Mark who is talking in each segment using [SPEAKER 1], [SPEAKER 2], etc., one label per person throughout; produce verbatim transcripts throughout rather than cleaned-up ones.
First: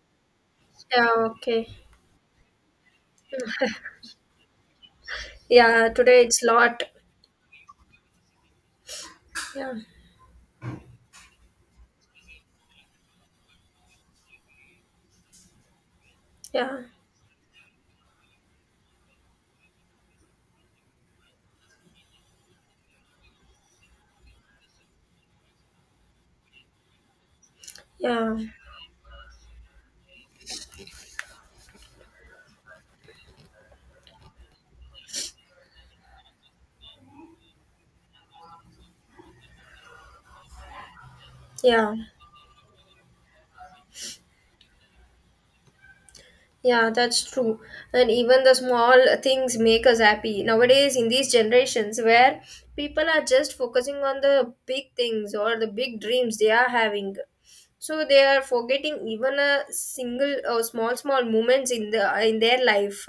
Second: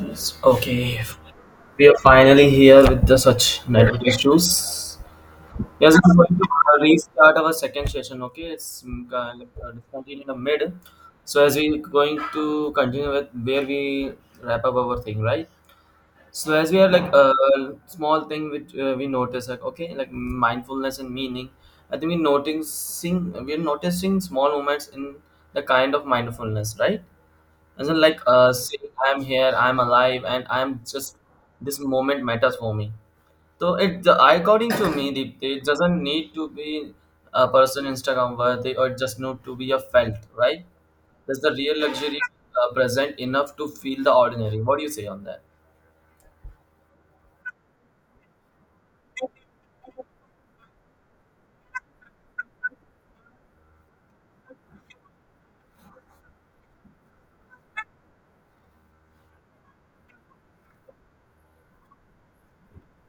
[SPEAKER 1] Yes, okay.
[SPEAKER 2] Yeah, okay.
[SPEAKER 1] We are finally here with the such network issues.
[SPEAKER 2] Yeah,
[SPEAKER 1] Yes, I'm
[SPEAKER 2] today
[SPEAKER 1] going
[SPEAKER 2] it's
[SPEAKER 1] to uh,
[SPEAKER 2] lot.
[SPEAKER 1] restart our second session. Okay, it's mm, kind of, uh,
[SPEAKER 2] Yeah,
[SPEAKER 1] discontinued in the mid. So as we going to continue with where we wrap up our thing, right? So as we
[SPEAKER 2] yeah,
[SPEAKER 1] are like a small thing which uh, we notice, like okay, like mindfulness and meaning. I think we noticing we are noticing small moments in the kind of mindfulness, right? Isn't like
[SPEAKER 2] yeah,
[SPEAKER 1] uh, saying I'm here, I'm alive, and I'm just this moment matters for me. So it, the, according to me, the, it doesn't need to be a person Instagram worthy or just need to be a felt, right? That's the real
[SPEAKER 2] yeah,
[SPEAKER 1] luxury, uh, present enough to feel the ordinary? What do you say on that?
[SPEAKER 2] yeah, that's true. And even the small things make us happy. Nowadays, in these generations where people are just focusing on the big things or the big dreams they are having. So they are forgetting even a single or small small moments in the in their life.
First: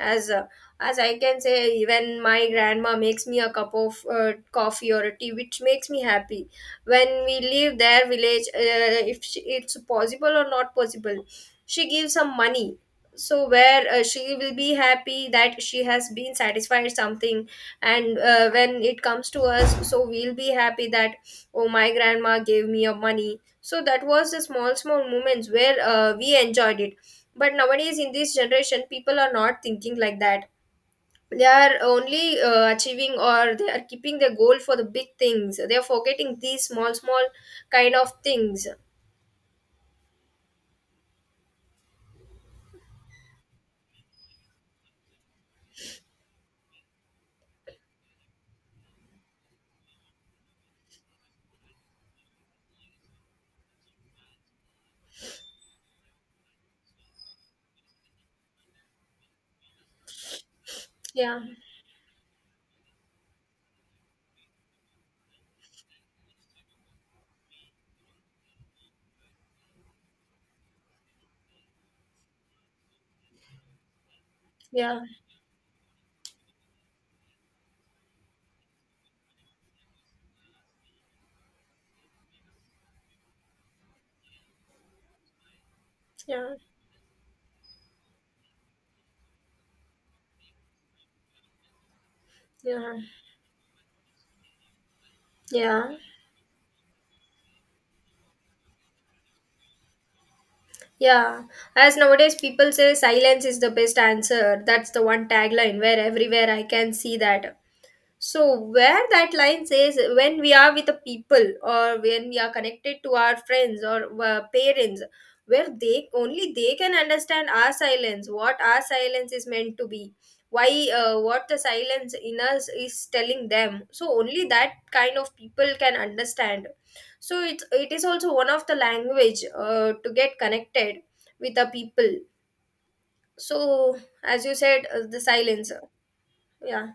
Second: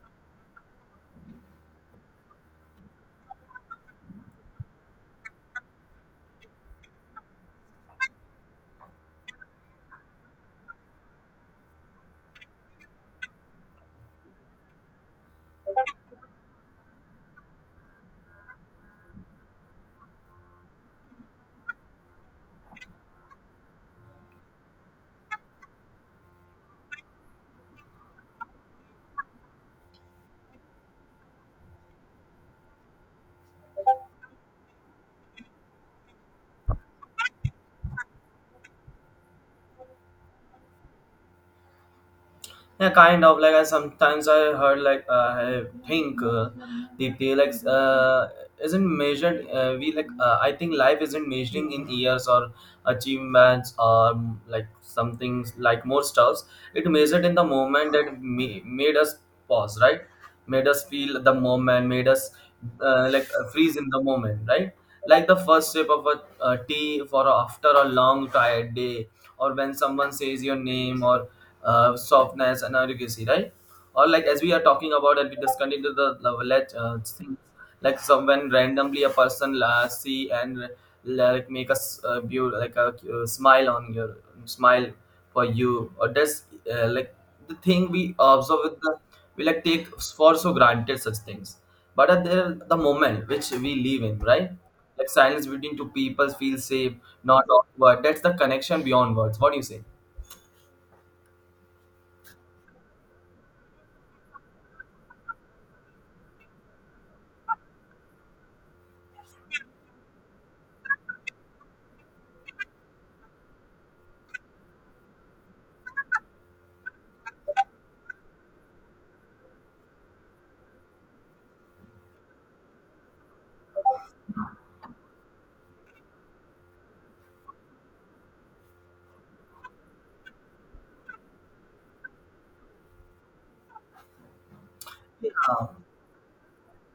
[SPEAKER 2] as uh, as I can say, even my grandma makes me a cup of uh, coffee or a tea which makes me happy when we leave their village, uh, if she, it's possible or not possible, she gives some money. So where uh, she will be happy that she has been satisfied something. And uh, when it comes to us, so we'll be happy that, oh, my grandma gave me a money, so that was the small small moments where uh, we enjoyed it. But nowadays in this generation people are not thinking like that. They are only uh, achieving, or they are keeping their goal for the big things. They are forgetting these small small kind of things.
[SPEAKER 1] Yeah, kind of like I sometimes I heard like uh, I think uh, the pay like uh, isn't measured. Uh, we like uh, I think life isn't measuring in years or achievements or um, like something like more stuffs. It measured in the moment that ma- made us pause, right? Made us feel the
[SPEAKER 2] Yeah,
[SPEAKER 1] moment made us uh, like uh, freeze in the moment, right? Like the first sip of a uh, tea for after a long tired day, or when someone says your name, or uh, softness and delicacy, right? Or like as we are talking
[SPEAKER 2] yeah,
[SPEAKER 1] about and we discontinue the the let uh, things like some when randomly a person uh, see and like make us uh, beau- like a uh, smile on your smile for you, or that's
[SPEAKER 2] yeah,
[SPEAKER 1] uh, like the thing we observe with the, we like take for so granted such things, but at the, the
[SPEAKER 2] yeah,
[SPEAKER 1] moment which we live in, right? Like silence between two
[SPEAKER 2] yeah,
[SPEAKER 1] people feel safe, not awkward. That's the connection beyond words. What do you say?
[SPEAKER 2] yeah. As nowadays people say, silence is the best answer. That's the one tagline where everywhere I can see that. So where that line says, when we are with the people or when we are connected to our friends or uh, parents, where they only they can understand our silence, what our silence is meant to be, why uh, what the silence in us is telling them. So only that kind of people can understand. So it's it is also one of the language uh, to get connected with the people. So, as you said, uh, the silence. Yeah,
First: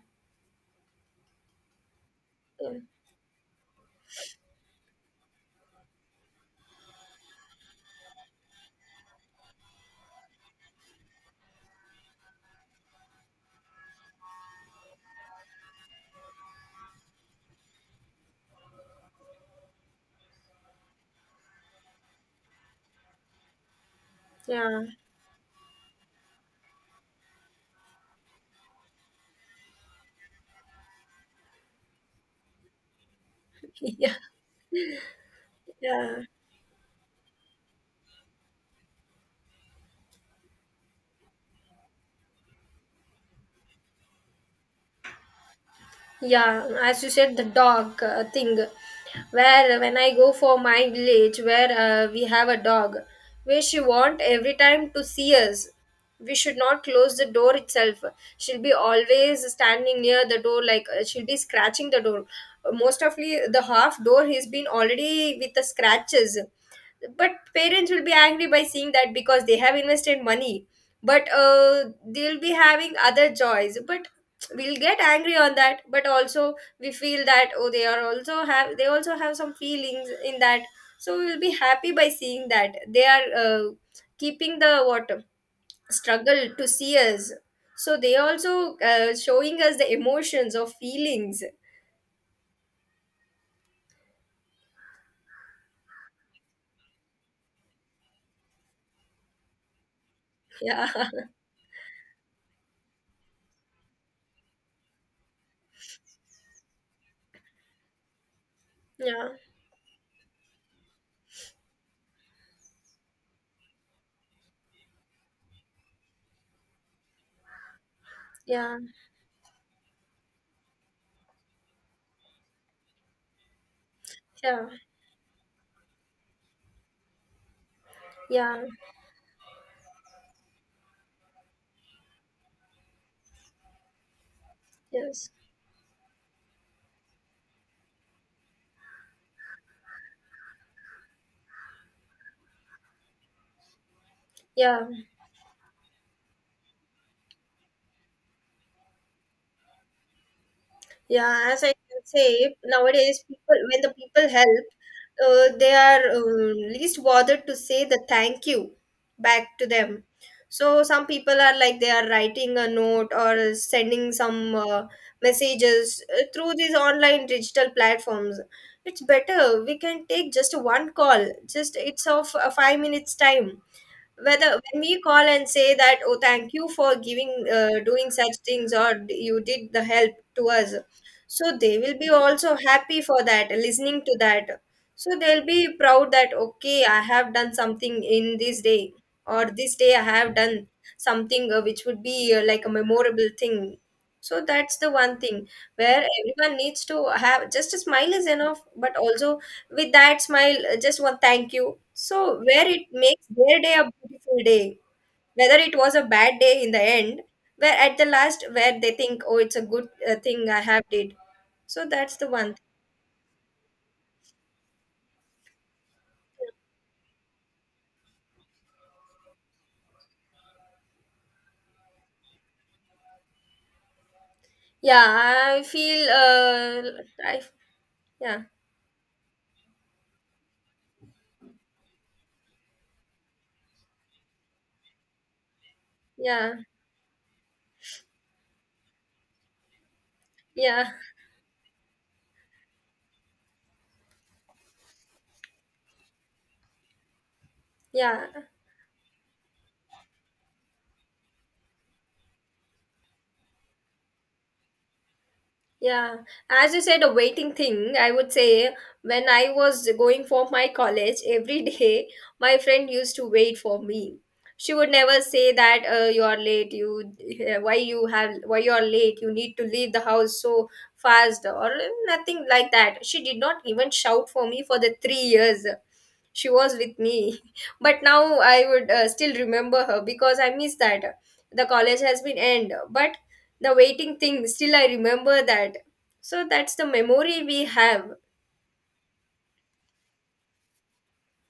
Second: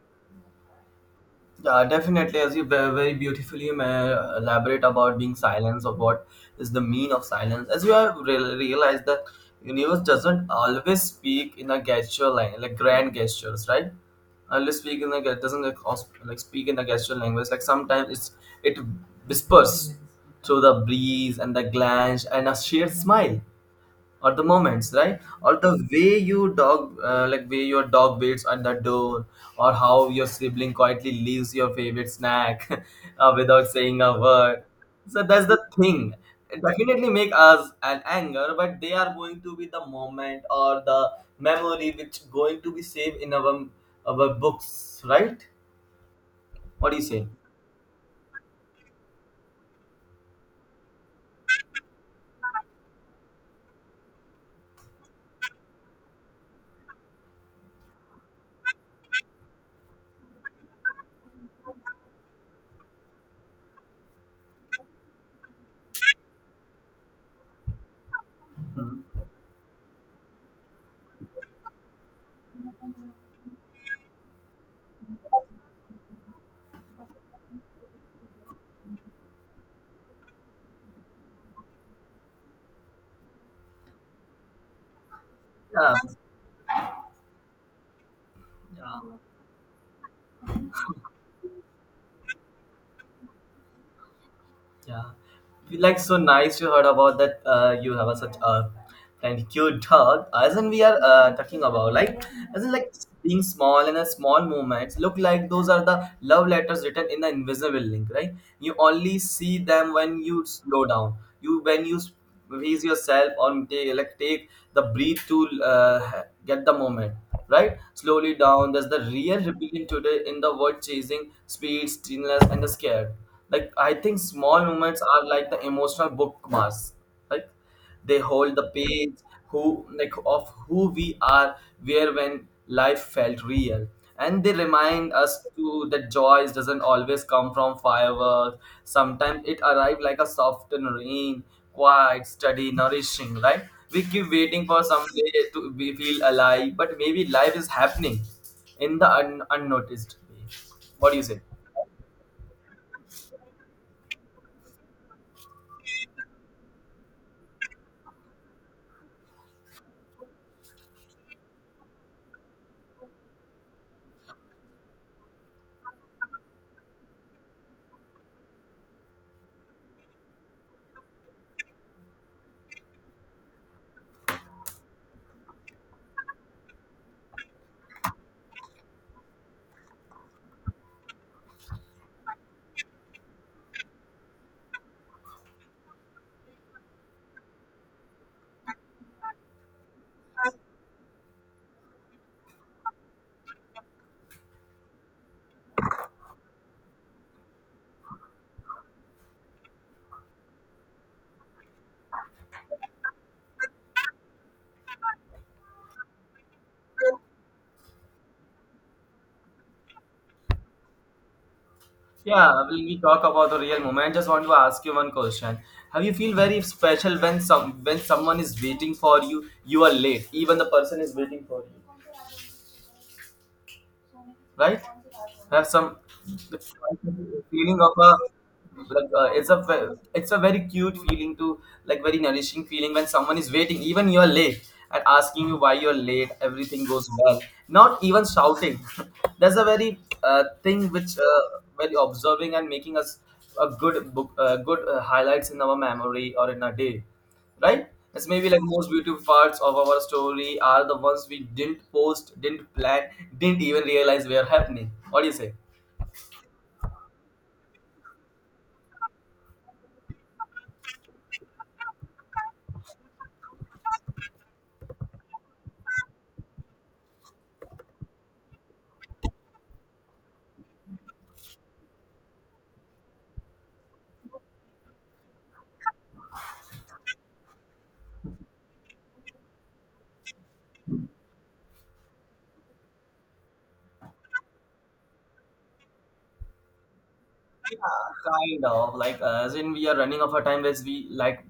[SPEAKER 1] Yeah, definitely. As you
[SPEAKER 2] yeah,
[SPEAKER 1] very, very beautifully ma- elaborate about being silence or what is the mean of silence, as you have re- realized that universe doesn't always speak in a gesture line, like grand gestures, right? Always speak in a ge- doesn't like, aus- like speak in a gesture language. Like sometimes it's it whispers through the breeze and the glance and a sheer smile, or the
[SPEAKER 2] yeah.
[SPEAKER 1] moments, right? Or the way you dog, uh, like way your dog waits on the door, or how your sibling quietly leaves your favorite snack uh, without saying a
[SPEAKER 2] Yeah,
[SPEAKER 1] word. So that's the thing.
[SPEAKER 2] yeah,
[SPEAKER 1] It definitely make us an anger, but they are going to be the moment or the memory which going to be saved in our our books, right?
[SPEAKER 2] yeah.
[SPEAKER 1] What do you
[SPEAKER 2] As you
[SPEAKER 1] say?
[SPEAKER 2] said, the dog uh, thing, where when I go for my village, where uh, we have a dog, where she want every time to see us. We should not close the door itself. She'll be always standing near the door, like, uh, she'll be scratching the door. Most ofly, the half door has been already with the scratches. But parents will be angry by seeing that because they have invested money. But uh, they'll be having other joys. But we'll get angry on that. But also, we feel that, oh, they are also have they also have some feelings in that. So we'll be happy by seeing that they are uh, keeping the what,
[SPEAKER 1] Yeah,
[SPEAKER 2] struggle to see us. So they also uh,
[SPEAKER 1] yeah.
[SPEAKER 2] showing us the emotions or feelings.
[SPEAKER 1] Yeah, like so nice you heard about that. Uh, you have a such a and cute dog. As in we
[SPEAKER 2] Yeah,
[SPEAKER 1] are uh, talking about like as in like being small and a small movements look like those are the love letters written in the invisible link, right? You only
[SPEAKER 2] yeah,
[SPEAKER 1] see them when you slow down. You when you release yourself on take like take the breathe to uh, get the moment, right? Slowly down
[SPEAKER 2] yeah,
[SPEAKER 1] there's the real rebellion today in the world chasing speed stillness and the scared, like I think small
[SPEAKER 2] yeah,
[SPEAKER 1] moments are like the emotional bookmarks, right? Like they hold
[SPEAKER 2] yeah,
[SPEAKER 1] the page who like of who we are, where when life felt real, and they remind
[SPEAKER 2] yes,
[SPEAKER 1] us too that joy doesn't always come from fireworks. Sometimes it arrives like a soft and rain, quiet steady nourishing, right? We keep waiting for
[SPEAKER 2] yeah.
[SPEAKER 1] some day to we feel alive, but maybe life is happening in the un- unnoticed way. What do you say?
[SPEAKER 2] Yeah, as I can say, nowadays, people when the people help, uh, they are um, least bothered to say the thank you back to them. So some people are like, they are writing a note or sending some uh, messages uh, through these online digital platforms. It's better we can take just one call. Just it's of a five minutes time, whether when we call and say that, oh, thank you for giving, uh, doing such things, or d- you did the help to us. So they will be also happy for that, listening to that. So they'll be proud that, okay, I have done something in this day, or this day I have done something uh, which would be uh, like a memorable thing. So that's the one thing where everyone needs to have just a smile is enough. But also, with that smile, uh, just one thank you. So where it makes their day a beautiful day, whether it was a bad day in the end, where at the last, where they think, oh, it's a good uh, thing I have did. So that's the one.
[SPEAKER 1] Yeah, when we talk about the real moment, just want to ask you one question. Have you feel very special when some when someone is waiting for you, you are late, even the person is waiting for you? Right?
[SPEAKER 2] Yeah, I
[SPEAKER 1] Have some
[SPEAKER 2] feel,
[SPEAKER 1] the
[SPEAKER 2] uh, I,
[SPEAKER 1] feeling of a
[SPEAKER 2] yeah,
[SPEAKER 1] like uh, it's a ve- it's a very cute feeling to like very nourishing feeling when someone is waiting, even you're late and asking you why you're late.
[SPEAKER 2] yeah,
[SPEAKER 1] Everything goes well, not even shouting. That's a very uh, thing
[SPEAKER 2] yeah,
[SPEAKER 1] which uh, very observing and making us a good book, uh, good uh, highlights in our memory or in a day, right?
[SPEAKER 2] yeah.
[SPEAKER 1] It's maybe like most beautiful parts of our story are the ones we didn't post, didn't plan, didn't even realize were happening. What do you say?
[SPEAKER 2] Yeah, as you said, a waiting thing, I would say, when I was going for my college every day, my friend used to wait for me. She would never say that, uh, you are late, you, eh, why you have why you are late, you need to leave the house so fast, or nothing like that. She did not even shout for me for the three years she was with me. But now I would uh, still remember her because I miss that. The college has been end, but the waiting thing still I remember that. So that's the memory we
[SPEAKER 1] Yeah,
[SPEAKER 2] have.
[SPEAKER 1] kind of like uh, as in we are running out of our time as we like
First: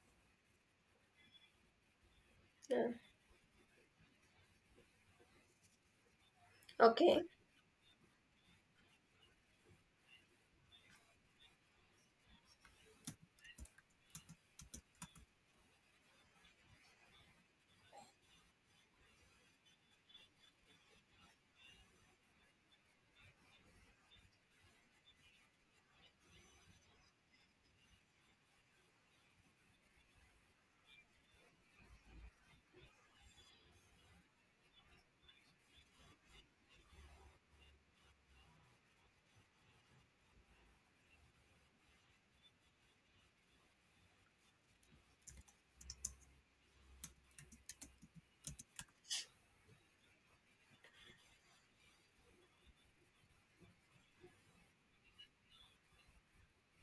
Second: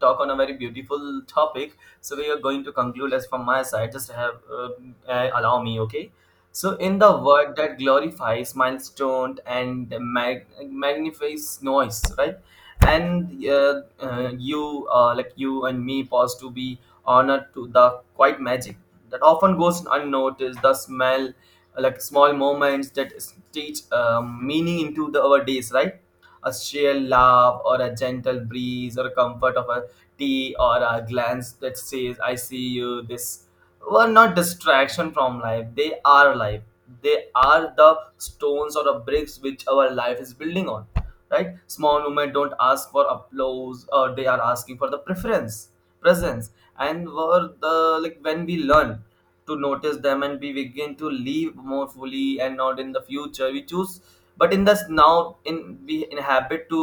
[SPEAKER 1] talk on a very beautiful topic, so we are going to
[SPEAKER 2] Yeah.
[SPEAKER 1] conclude as from my side just have uh, uh, allow me, okay? So in the
[SPEAKER 2] Okay.
[SPEAKER 1] word that glorifies milestone and mag- magnifies noise, right? And uh, uh, you uh, like you and me pause to be honored to the quiet magic that often goes unnoticed, the smell like small moments that stitch um, meaning into the, our days, right? A shared laugh or a gentle breeze or comfort of a tea or a glance that says, I see you. This were not distraction from life. They are life. They are the stones or the bricks which our life is building on. Right? Small movement don't ask for applause or they are asking for the preference, presence. And were the like when we learn to notice them and we begin to live more fully, and not in the future we choose but in this now in we inhabit to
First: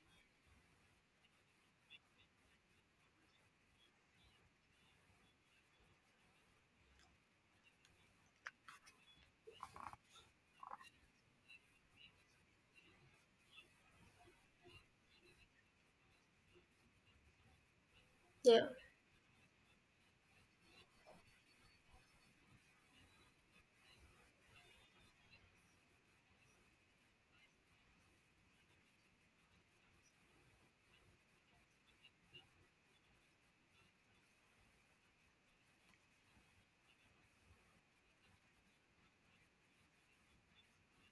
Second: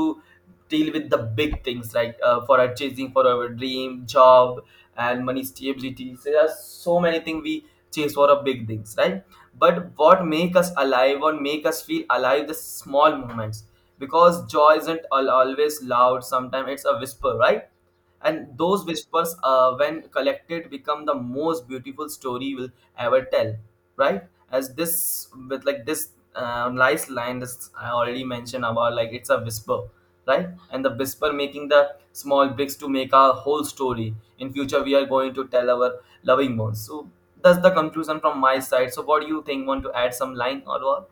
[SPEAKER 1] deal with the big things, like uh, for our chasing for our dream job and money stability. So there are so many things we chase for our big things, right? But what make us alive or make us feel alive, the small moments, because joy isn't al- always loud. Sometimes it's a whisper, right? And
[SPEAKER 2] Yeah,
[SPEAKER 1] those whispers, uh, when collected, become the most beautiful story we'll ever tell, right? As this with like this uh, nice line this I already mentioned about like it's a whisper, right? And the whisper making the small bricks to make our whole story in future we are going to tell our loving ones. So that's the conclusion from my side. So what do you think, want to add some line or what?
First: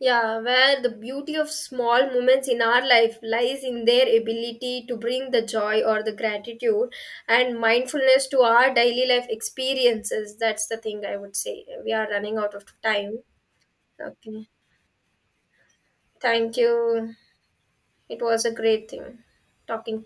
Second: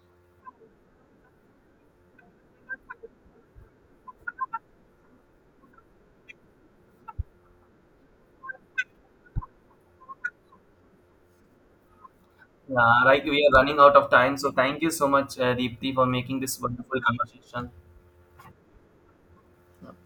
[SPEAKER 2] yeah, where the beauty of small moments in our life lies in their ability to bring the joy or the gratitude and mindfulness to our daily life experiences. That's the thing I would say. We are running out of
[SPEAKER 1] Yeah,
[SPEAKER 2] time.
[SPEAKER 1] right. We are running out of time,
[SPEAKER 2] Okay,
[SPEAKER 1] so thank you so much, uh, Deepti, for making
[SPEAKER 2] thank
[SPEAKER 1] this wonderful
[SPEAKER 2] you.
[SPEAKER 1] conversation.
[SPEAKER 2] It was a great thing talking to